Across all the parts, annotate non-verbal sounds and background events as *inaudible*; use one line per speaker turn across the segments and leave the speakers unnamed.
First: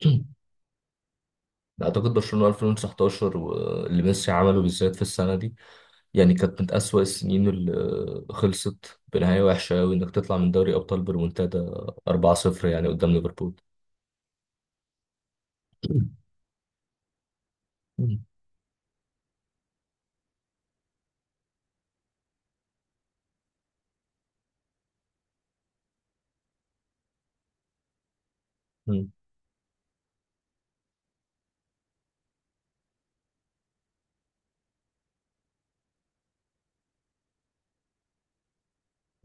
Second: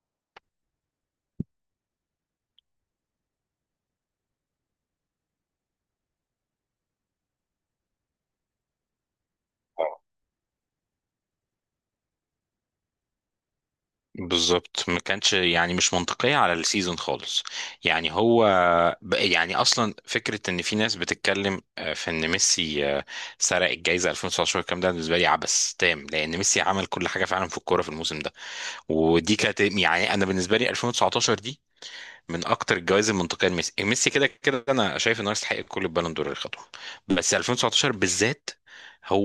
*clears throat* اعتقد برشلونه 2019، واللي ميسي عمله بالذات في السنه دي، يعني كانت من اسوأ السنين اللي خلصت بنهايه وحشه قوي، انك تطلع من دوري ابطال بريمونتادا 4-0 يعني قدام ليفربول.
بالظبط، ما كانتش يعني مش منطقية على السيزون خالص. يعني
مم.
هو أصلا فكرة إن في ناس بتتكلم في إن ميسي سرق الجايزة 2019. الكلام ده بالنسبة لي عبث تام، لأن ميسي عمل كل حاجة فعلا في الكورة في الموسم ده.
مم.
ودي كانت يعني، أنا بالنسبة لي 2019 دي من اكتر الجوائز المنطقيه لميسي. ميسي كده كده انا شايف انه يستحق كل البالون دور اللي خدهم، بس 2019 بالذات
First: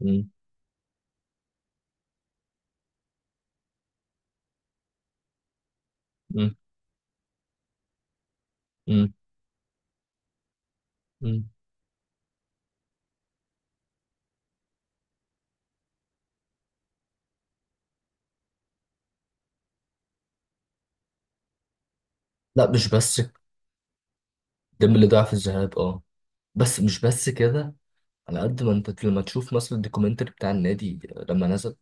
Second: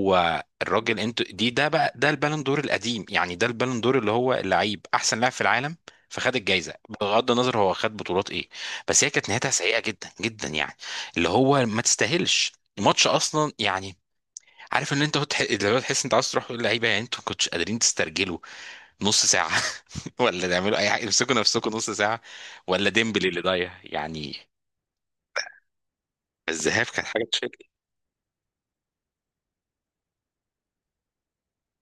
مم.
الراجل. انت دي ده البالون دور القديم، يعني ده البالون دور اللي هو اللعيب احسن لاعب في العالم، فخد
مم.
الجايزه بغض النظر هو خد بطولات ايه. بس هي
مم.
كانت نهايتها سيئه جدا جدا، يعني اللي
مم.
هو ما تستاهلش الماتش اصلا يعني. عارف ان انت اللي هو تحس انت عايز تروح تقول للعيبه، يعني انتوا ما كنتش قادرين تسترجلوا نص ساعة *laughs* ولا تعملوا أي حاجة؟ امسكوا نفسكم نص ساعة،
لا، مش
ولا
بس.
ديمبلي اللي ضايع يعني.
ديمبلي ضاع في الذهاب، اه. بس
الذهاب
مش
كانت حاجة
بس
تشكل.
كده، على قد ما انت لما تشوف مثلا الدوكيومنتري بتاع النادي لما نزل،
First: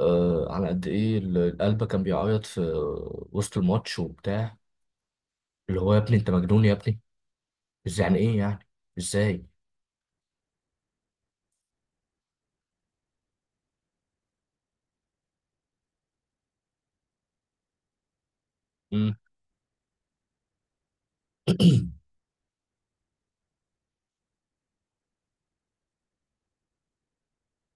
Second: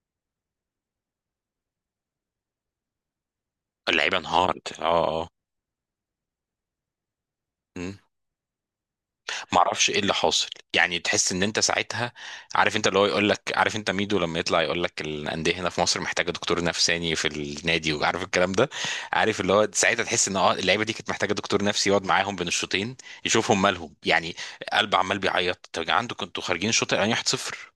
آه على قد ايه القلب كان بيعيط في وسط الماتش
اللعيبة
وبتاع.
انهارت، اه اه.
اللي هو يا ابني انت مجنون يا ابني.
مم.
بس يعني ايه؟ يعني ازاي؟
معرفش ايه اللي حاصل يعني. تحس ان انت ساعتها عارف انت، اللي هو يقول لك عارف انت ميدو لما يطلع يقول لك الانديه هنا في مصر محتاجه دكتور نفساني في النادي وعارف الكلام ده.
مم.
عارف اللي هو ساعتها تحس ان اه، اللعيبه دي كانت محتاجه دكتور
*clears throat*
نفسي يقعد معاهم بين الشوطين يشوفهم مالهم يعني. قلب عمال بيعيط. طب يا جدعان، انتوا كنتوا خارجين الشوط الاولاني 1-0.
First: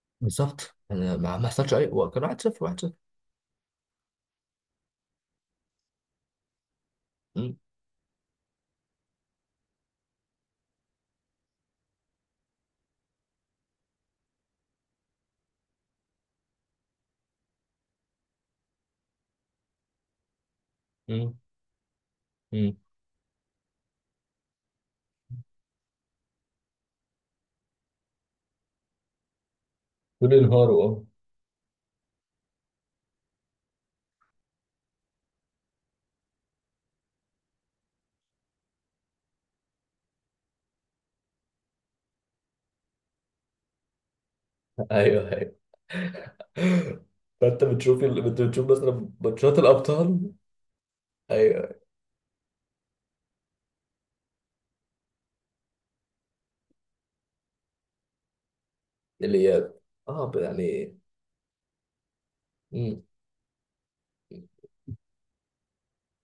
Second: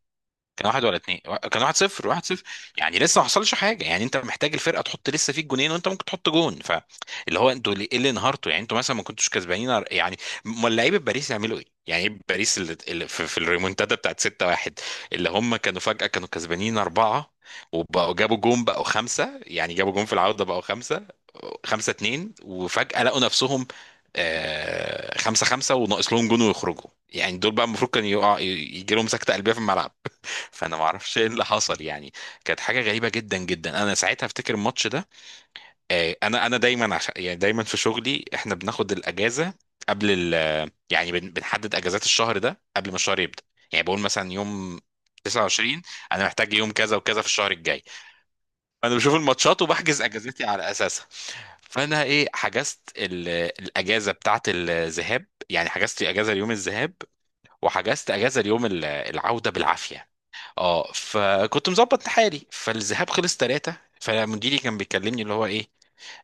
كان
بالظبط.
واحد ولا
أنا
اتنين،
ما
كان
حصلش
واحد
اي،
صفر،
هو كان
واحد
1
صفر.
0 1 0.
يعني لسه ما حصلش حاجه، يعني انت محتاج الفرقه تحط لسه فيك جونين وانت ممكن تحط جون. فاللي هو
مم.
انتوا ايه اللي انهارتوا يعني؟ انتوا مثلا ما كنتوش كسبانين يعني. امال لعيبه باريس يعملوا ايه؟ يعني ايه باريس اللي في الريمونتادا بتاعت 6-1، اللي هم كانوا فجاه كانوا كسبانين اربعه، وبقوا جابوا جون بقوا خمسه، يعني جابوا جون في العوده بقوا خمسه،
مم.
خمسه اتنين،
مم.
وفجاه لقوا نفسهم خمسة خمسة وناقص لهم جون ويخرجوا. يعني دول بقى المفروض كان يقع يجي لهم سكتة قلبية في الملعب.
دول
فانا ما
انهاروا.
اعرفش ايه اللي حصل يعني، كانت حاجه غريبه جدا جدا. انا ساعتها افتكر الماتش ده. انا دايما، عشان يعني دايما في شغلي احنا بناخد الاجازه قبل ال يعني بن- بنحدد اجازات الشهر ده قبل ما الشهر يبدا. يعني بقول مثلا يوم
اه، ايوه، ايوه.
29 انا محتاج، يوم كذا
*laughs*
وكذا في الشهر الجاي.
انت بتشوف
فانا
مثلا
بشوف
ماتشات
الماتشات وبحجز
الابطال.
اجازتي على اساسها.
ايوه.
فانا حجزت الاجازه بتاعت الذهاب، يعني حجزت اجازه ليوم الذهاب، وحجزت اجازه اليوم العوده
الاياب.
بالعافيه.
اه،
اه،
يعني.
فكنت مظبط حالي.
مم.
فالذهاب خلص ثلاثة، فمديري كان بيكلمني اللي هو ايه،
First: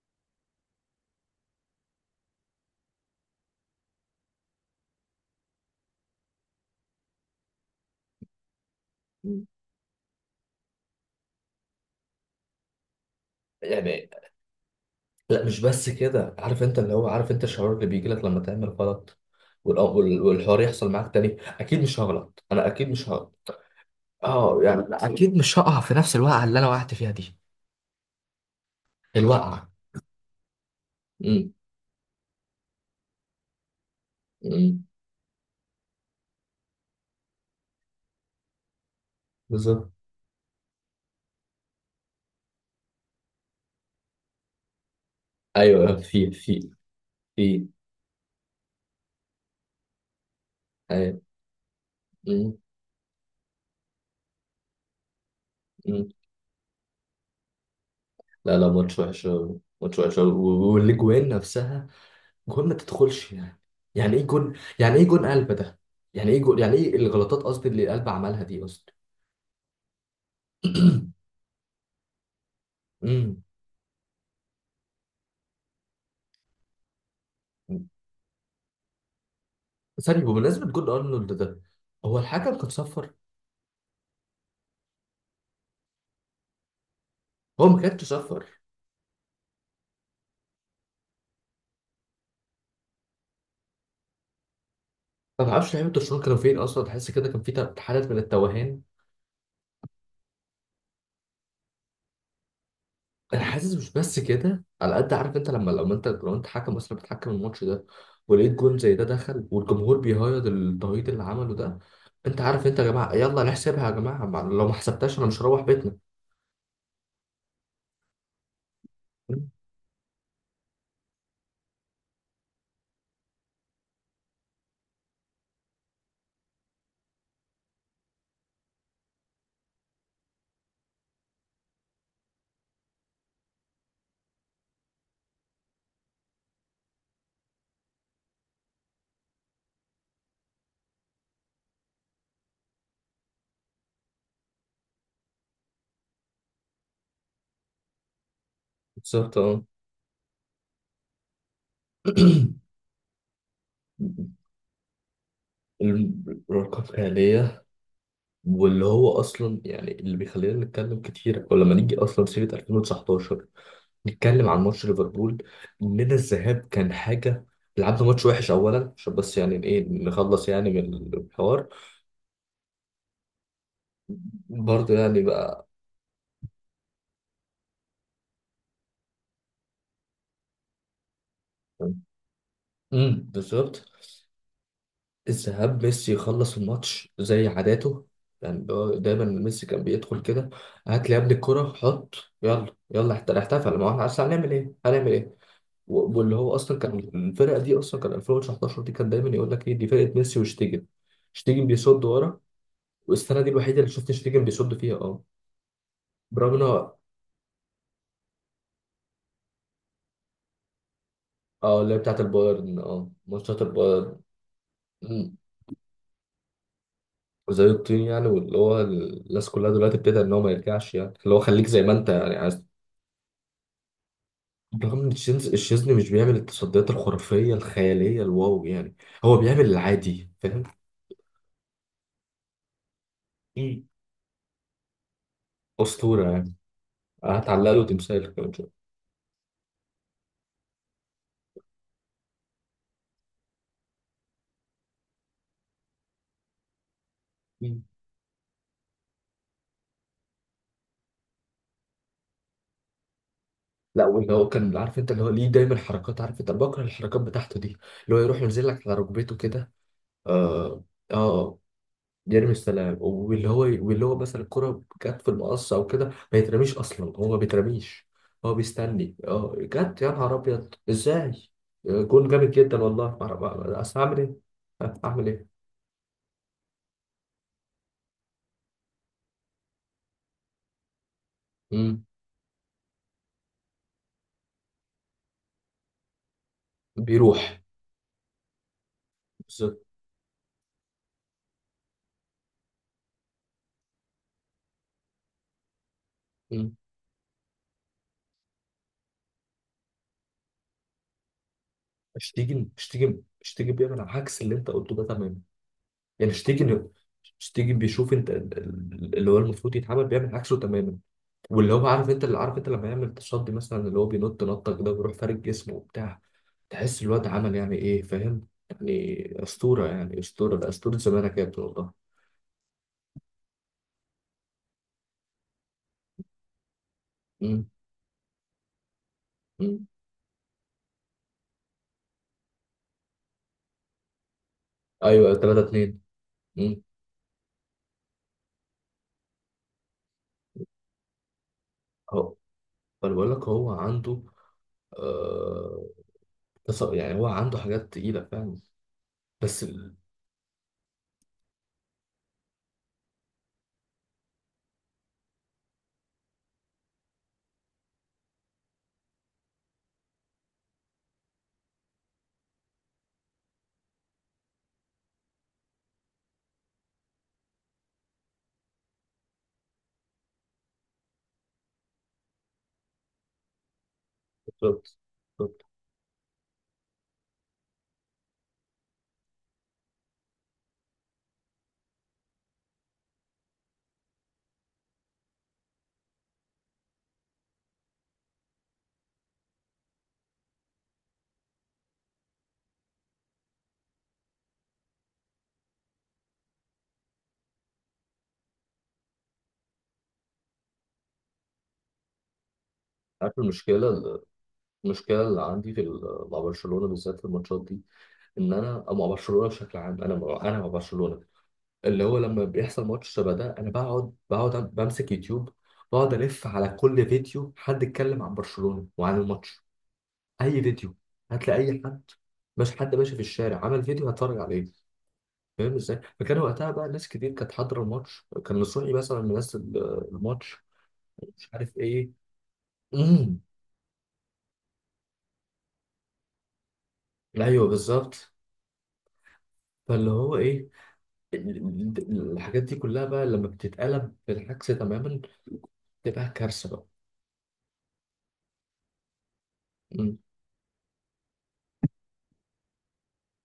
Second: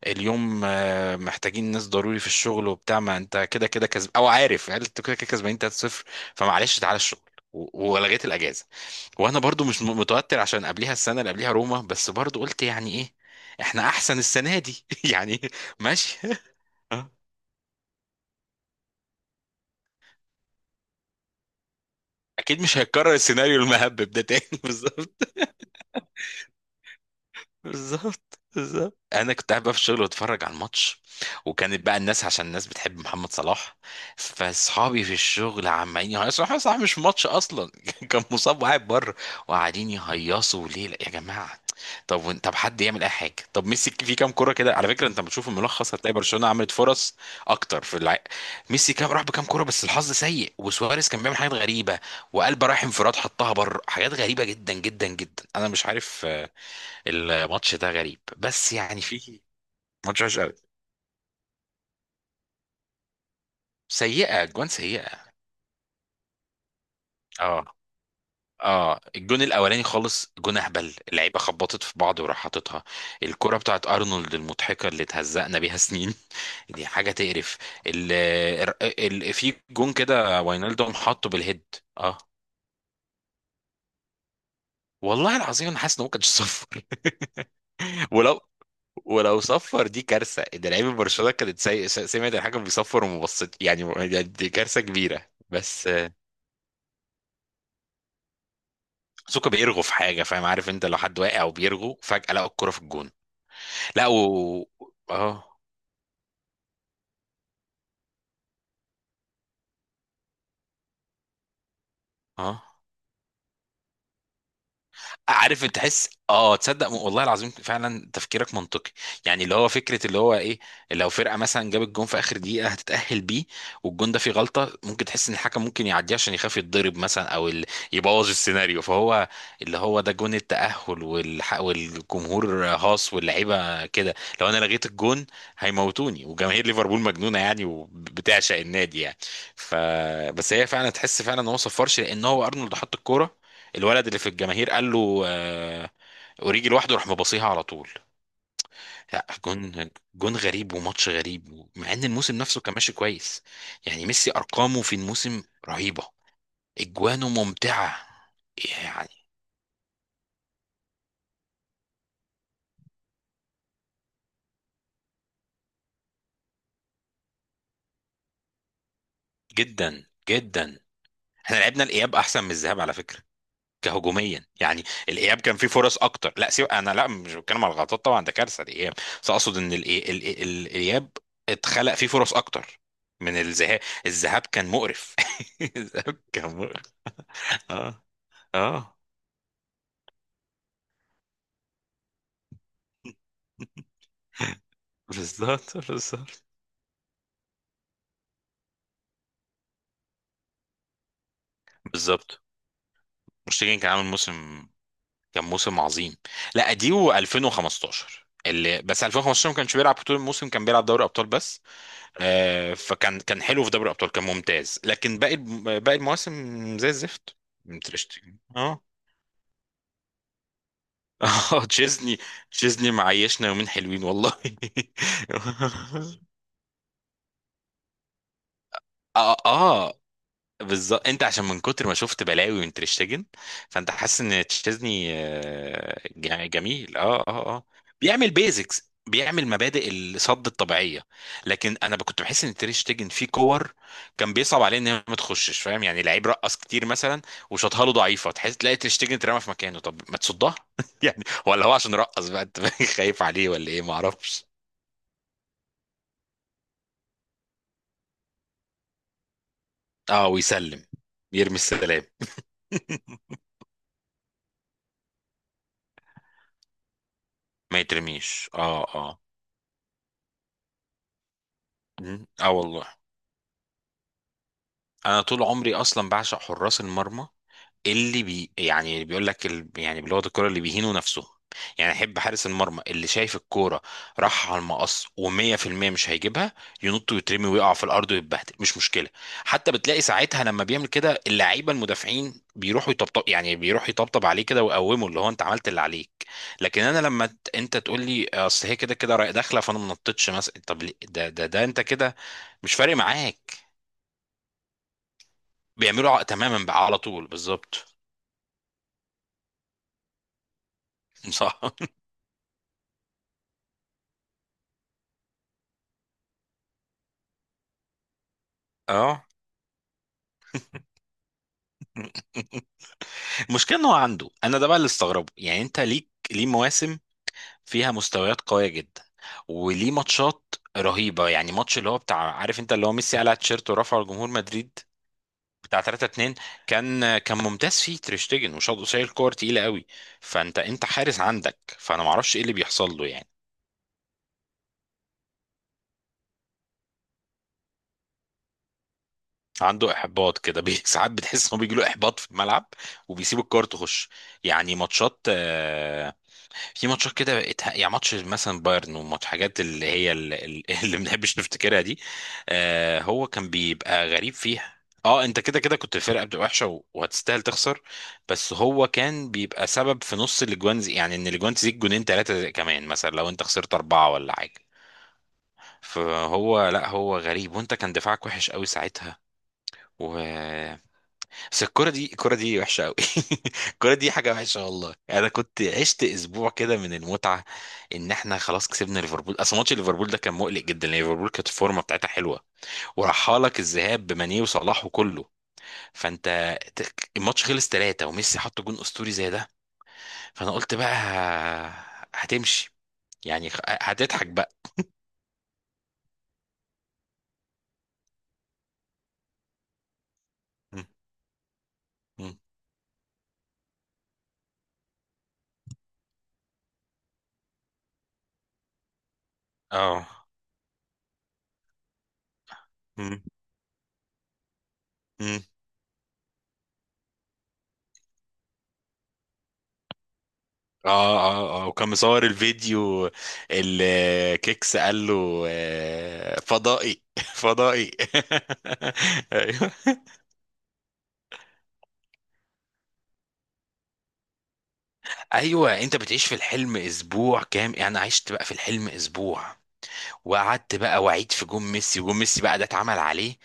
اليوم محتاجين ناس ضروري في الشغل وبتاع، ما انت كده كده كسب او، عارف يعني انت كده كده كسبانين 3-0، فمعلش تعالى الشغل. ولغيت الاجازه. وانا
مم.
برضو مش متوتر، عشان قبليها السنه اللي قبليها روما، بس برضو قلت يعني ايه احنا
يعني.
احسن السنه دي *laughs* يعني.
لا، مش بس
ماشي
كده. عارف
*laughs*
انت اللي هو عارف انت الشعور اللي بيجي لك لما تعمل غلط، والحوار يحصل معاك تاني، اكيد مش هغلط،
اكيد
انا
مش
اكيد مش
هيتكرر
هغلط.
السيناريو المهبب ده تاني
اه،
*laughs*
يعني
بالظبط
اكيد مش هقع في نفس الوقعه اللي انا وقعت فيها دي.
بالظبط بالظبط. انا كنت قاعد
الوقعة.
بقى في الشغل واتفرج على الماتش،
مم.
وكانت بقى الناس، عشان الناس بتحب محمد صلاح،
مم.
فاصحابي في الشغل عمالين يهيصوا محمد صلاح، مش في ماتش اصلا *laughs* كان مصاب وقاعد بره، وقاعدين
بالظبط.
يهيصوا ليه. لا يا جماعه، طب حد يعمل اي حاجه، طب ميسي في كام كوره كده على فكره؟ انت بتشوف الملخص
ايوه،
هتلاقي
في
برشلونه
في
عملت فرص
في
اكتر في ميسي كام راح بكام كوره؟ بس الحظ سيء، وسواريز
ايوه.
كان بيعمل حاجات غريبه،
مم.
وقلب رايح انفراد حطها بره. حاجات غريبه جدا جدا جدا، انا مش
مم.
عارف الماتش ده غريب،
لا، لا،
بس
ماتش
يعني
وحش
في
أوي. ماتش وحش
ماتش
أوي.
وحش قوي،
والاجوان نفسها. جون ما تدخلش يعني. يعني ايه
سيئه
جون؟
اجوان
يعني ايه جون
سيئه.
قلب ده؟ يعني ايه جون يعني ايه الغلطات
اه
قصدي اللي قلب عملها دي قصدي.
اه. الجون الاولاني خالص جون اهبل،
*clears throat*
اللعيبه خبطت في بعض وراح حاططها
مم.
الكره بتاعت ارنولد المضحكه اللي اتهزقنا بيها سنين *laughs* دي حاجه تقرف. ال ال في جون
ثانية،
كده
بمناسبة جون
واينالدوم حطه
ارنولد ده،
بالهيد. اه
هو الحكم كان صفر؟
والله العظيم، انا حاسس ان هو كان صفر *laughs*
هو ما كانش
ولو
صفر.
ولو صفر دي كارثه، ده لعيبه برشلونه كانت سمعت الحاجه بيصفر وما بصت، يعني دي كارثه كبيره.
ما تعرفش لعيبة
بس
برشلونة كانوا فين اصلا، تحس كده كان في حالة من التوهان.
سوكا بيرغو في حاجه فاهم؟ عارف انت، لو حد واقع وبيرغو فجاه لقى الكره في الجون.
انا حاسس مش
لا
بس كده، على قد عارف
اه
انت، لما انت لو انت حكم مثلا بتحكم الماتش ده، ولقيت جون زي ده دخل والجمهور بيهيض التهيط اللي عمله ده، انت
اه.
عارف انت، يا جماعه يلا نحسبها، يا جماعه لو ما حسبتهاش انا مش هروح
عارف انت
بيتنا.
تحس، اه، تصدق والله العظيم فعلا تفكيرك منطقي، يعني اللي هو فكره اللي هو ايه، لو فرقه مثلا جابت جون في اخر دقيقه هتتاهل بيه، والجون ده فيه غلطه، ممكن تحس ان الحكم ممكن يعديه عشان يخاف يتضرب مثلا، او يبوظ السيناريو، فهو اللي هو ده جون التاهل والجمهور هاص واللعيبه كده، لو انا لغيت الجون هيموتوني، وجماهير ليفربول مجنونه يعني وبتعشق النادي يعني. ف بس هي فعلا تحس فعلا ان هو صفرش، لان هو ارنولد حط الكوره، الولد اللي في الجماهير قال له، اوريجي لوحده راح مباصيها على طول. لا
بالظبط، اه.
جون، جون غريب وماتش غريب، مع ان الموسم نفسه
*clears throat*
كان ماشي كويس، يعني ميسي ارقامه في الموسم رهيبه،
الأرقام
اجوانه
خيالية.
ممتعه
واللي هو
يعني
أصلا يعني اللي بيخلينا نتكلم كتير، ولما نيجي أصلا سيرة 2019 نتكلم عن ماتش ليفربول، اننا الذهاب كان حاجه. لعبنا ماتش وحش اولا، عشان بس يعني ايه
جدا
نخلص يعني
جدا.
من
احنا
الحوار.
لعبنا الاياب احسن من الذهاب على فكره، كهجوميا يعني.
برضه يعني
الاياب كان فيه
بقى.
فرص اكتر، لا سيب انا، لا مش بتكلم على الغلطات، طبعا ده كارثه الاياب، بس اقصد ان الاياب اتخلق فيه فرص اكتر من الذهاب.
بالظبط.
الذهاب كان مقرف *laughs*
الذهاب ميسي
الذهاب كان
يخلص
مقرف.
الماتش زي
اه
عاداته. يعني هو
اه.
دايما، ميسي كان بيدخل كده، هات لي يا ابني الكرة حط. يلا يلا احتفل، ما هو احنا أصل هنعمل ايه هنعمل ايه.
بالظبط
واللي
بالظبط
هو اصلا كان الفرقه دي اصلا، كان 2019 دي كان دايما يقول لك ايه، دي فرقه ميسي وشتيجن. شتيجن بيصد ورا.
بالظبط.
والسنه دي الوحيده
مشتاقين،
اللي
كان عامل
شفت شريجن
موسم،
بيصد فيها، اه.
كان موسم عظيم.
برغم ان
لا
هو
دي و2015، اللي بس 2015 ما كانش بيلعب طول الموسم، كان بيلعب دوري ابطال بس.
اه اللي هي بتاعت البايرن،
فكان
ماتشات
حلو في دوري الابطال،
البايرن.
كان ممتاز، لكن
مم.
باقي المواسم زي الزفت.
زي الطين يعني،
تريشتجن
واللي هو
اه
الناس كلها دلوقتي ابتدى ان هو ما يرجعش، يعني اللي هو
*laughs* اه
خليك زي ما انت
تشيزني،
يعني عايز.
تشيزني معيشنا يومين حلوين والله
برغم ان
*laughs*
الشيزني مش بيعمل التصديات الخرافيه الخياليه الواو يعني، هو
اه
بيعمل
اه،
العادي فاهم.
بالظبط. انت عشان من كتر ما شفت بلاوي من تريشتجن،
مم.
فانت حاسس ان تشيزني
اسطوره يعني.
جميل. اه اه اه.
هتعلق له
بيعمل
تمثال كمان شوية.
بيزكس، بيعمل مبادئ الصد الطبيعيه. لكن انا كنت بحس ان تريشتجن فيه كور كان بيصعب عليه ان هي ما تخشش، فاهم يعني؟ لعيب رقص كتير مثلا،
مم.
وشاطها له ضعيفه، تحس تلاقي تريشتجن اترمى في مكانه، طب ما تصدها *laughs* يعني. ولا هو عشان رقص بقى انت *laughs* خايف عليه، ولا ايه؟ ما
لا، واللي
اعرفش.
هو كان عارف انت، اللي هو ليه دايما حركات، عارف انت أنا بكره الحركات بتاعته دي، اللي هو يروح ينزل لك على ركبته كده.
اه
اه.
ويسلم، يرمي
اه.
السلام
يرمي السلام،
*laughs*
واللي هو مثلا الكرة جت في المقص او كده، ما يترميش اصلا هو ما
ما
بيترميش.
يترميش،
هو
اه
بيستني،
اه.
اه جت، يا نهار ابيض ازاي. آه،
مم.
جون
اه
جامد جدا
والله،
والله، ما أعرف- ما- اصل هعمل ايه. ها،
انا
هعمل
طول
ايه.
عمري اصلا بعشق حراس المرمى، اللي بي يعني بيقول لك ال... يعني بلغه الكوره اللي بيهينوا نفسهم. يعني
مم.
احب حارس المرمى اللي شايف الكوره راح على المقص و100% مش هيجيبها، ينط ويترمي
بيروح.
ويقع في الارض ويتبهدل مش مشكله. حتى
بالظبط.
بتلاقي ساعتها لما بيعمل كده، اللعيبه المدافعين بيروحوا يطبطب، يعني بيروح يطبطب عليه كده ويقومه، اللي هو انت عملت اللي عليك.
مم.
لكن انا لما انت تقول لي اصل هي كده كده رايح داخله، فانا ما نطيتش مثلا، طب ليه؟ ده انت كده
شتيجن
مش فارق
شتيجن
معاك.
شتيجن بيعمل عكس اللي انت قلته ده تماما.
بيعملوا
يعني
تماما بقى،
شتيجن
على طول
شتيجن
بالظبط
بيشوف انت اللي هو المفروض يتعمل بيعمل عكسه تماما.
*laughs* صح.
واللي هو عارف انت اللي عارف انت لما يعمل تصدي مثلا، اللي هو بينط نطه كده ويروح فارد جسمه وبتاع، تحس الواد عمل يعني ايه فاهم
اه.
يعني. اسطوره يعني، اسطوره ده، اسطوره زمانك كانت والله.
المشكله ان هو عنده، انا ده بقى اللي استغربه، يعني انت ليك ليه مواسم
مم.
فيها مستويات قويه جدا،
مم.
وليه ماتشات رهيبه. يعني ماتش اللي هو بتاع، عارف انت اللي هو ميسي قلع التيشيرت ورفعه لجمهور مدريد،
ايوه، 3
بتاع
2.
3-2،
مم.
كان ممتاز فيه تريشتجن، وشاط قصير كور تقيله قوي، فانت حارس عندك، فانا ما
اهو.
اعرفش ايه اللي بيحصل له
فانا
يعني.
بقول لك هو عنده، آه... يعني هو عنده حاجات تقيله فاهم. بس،
عنده احباط كده *laughs* ساعات بتحس انه بيجي له احباط في الملعب وبيسيب الكوره تخش. يعني ماتشات في ماتشات كده يعني ماتش مثلا بايرن، وماتش حاجات اللي هي *laughs* اللي ما بنحبش نفتكرها دي. هو كان بيبقى غريب فيها، اه. انت كده كده كنت الفرقه بتبقى وحشه وهتستاهل تخسر، بس هو كان بيبقى سبب في نص الاجوان زي، يعني ان الاجوان تزيد جونين ثلاثه كمان مثلا لو انت خسرت اربعه ولا حاجه.
بالظبط. بالظبط.
فهو لا، هو غريب، وانت كان دفاعك وحش قوي ساعتها. و بس الكرة دي الكرة دي وحشة قوي *laughs* الكرة دي حاجة وحشة والله يعني. انا كنت عشت اسبوع كده من المتعة ان احنا خلاص كسبنا ليفربول، اصل ماتش ليفربول ده كان مقلق جدا، لان ليفربول كانت الفورمة بتاعتها حلوة، وراحها لك الذهاب بماني وصلاح وكله، فانت الماتش خلص ثلاثة وميسي حط جون اسطوري زي ده، فانا قلت بقى هتمشي،
عارف
يعني
المشكله؟
هتضحك بقى.
المشكله اللي عندي في مع برشلونه بالذات في الماتشات دي، ان انا، أو مع برشلونه بشكل عام، انا انا مع
م-
برشلونه. اللي هو
م-
لما بيحصل ماتش شبه ده، انا بقعد بمسك يوتيوب، بقعد الف على كل فيديو حد اتكلم عن برشلونة وعن الماتش.
اه.
اي فيديو، هتلاقي اي حد، مش حد ماشي في
م-
الشارع عمل فيديو هتفرج عليه.
م.
فاهم ازاي؟ فكان وقتها بقى ناس كتير كانت حاضره الماتش، كان نصوحي مثلا منزل الماتش،
اه
مش
اه اه.
عارف
وكان
ايه.
مصور الفيديو
امم
الكيكس قال له فضائي *laughs*
ايوه،
فضائي
بالظبط.
*laughs* ايوه
فاللي هو ايه، الحاجات دي كلها بقى لما بتتقلب بالعكس تماما،
ايوه. انت بتعيش
تبقى
في
كارثه
الحلم
بقى.
اسبوع كام يعني، انا عشت بقى في الحلم اسبوع، وقعدت بقى واعيد في جون ميسي، وجون ميسي بقى ده اتعمل عليه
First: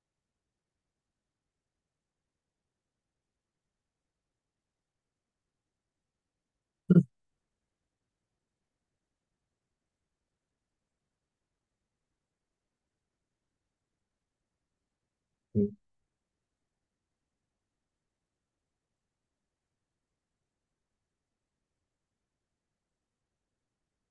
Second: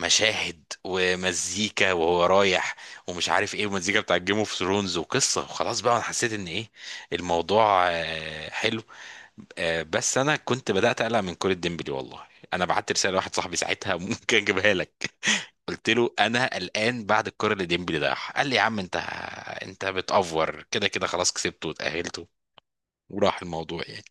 مشاهد ومزيكا وهو رايح، ومش عارف ايه، ومزيكا بتاع جيم اوف ثرونز وقصه، وخلاص بقى انا حسيت ان ايه، الموضوع حلو. بس انا كنت بدات اقلق من كرة ديمبلي والله. انا بعت رساله لواحد صاحبي ساعتها *laughs* ممكن اجيبها لك.
مم.
قلت له انا قلقان بعد الكرة اللي ديمبلي ضيعها، قال لي يا عم انت بتأفور كده كده خلاص كسبته وتأهلته، وراح الموضوع يعني.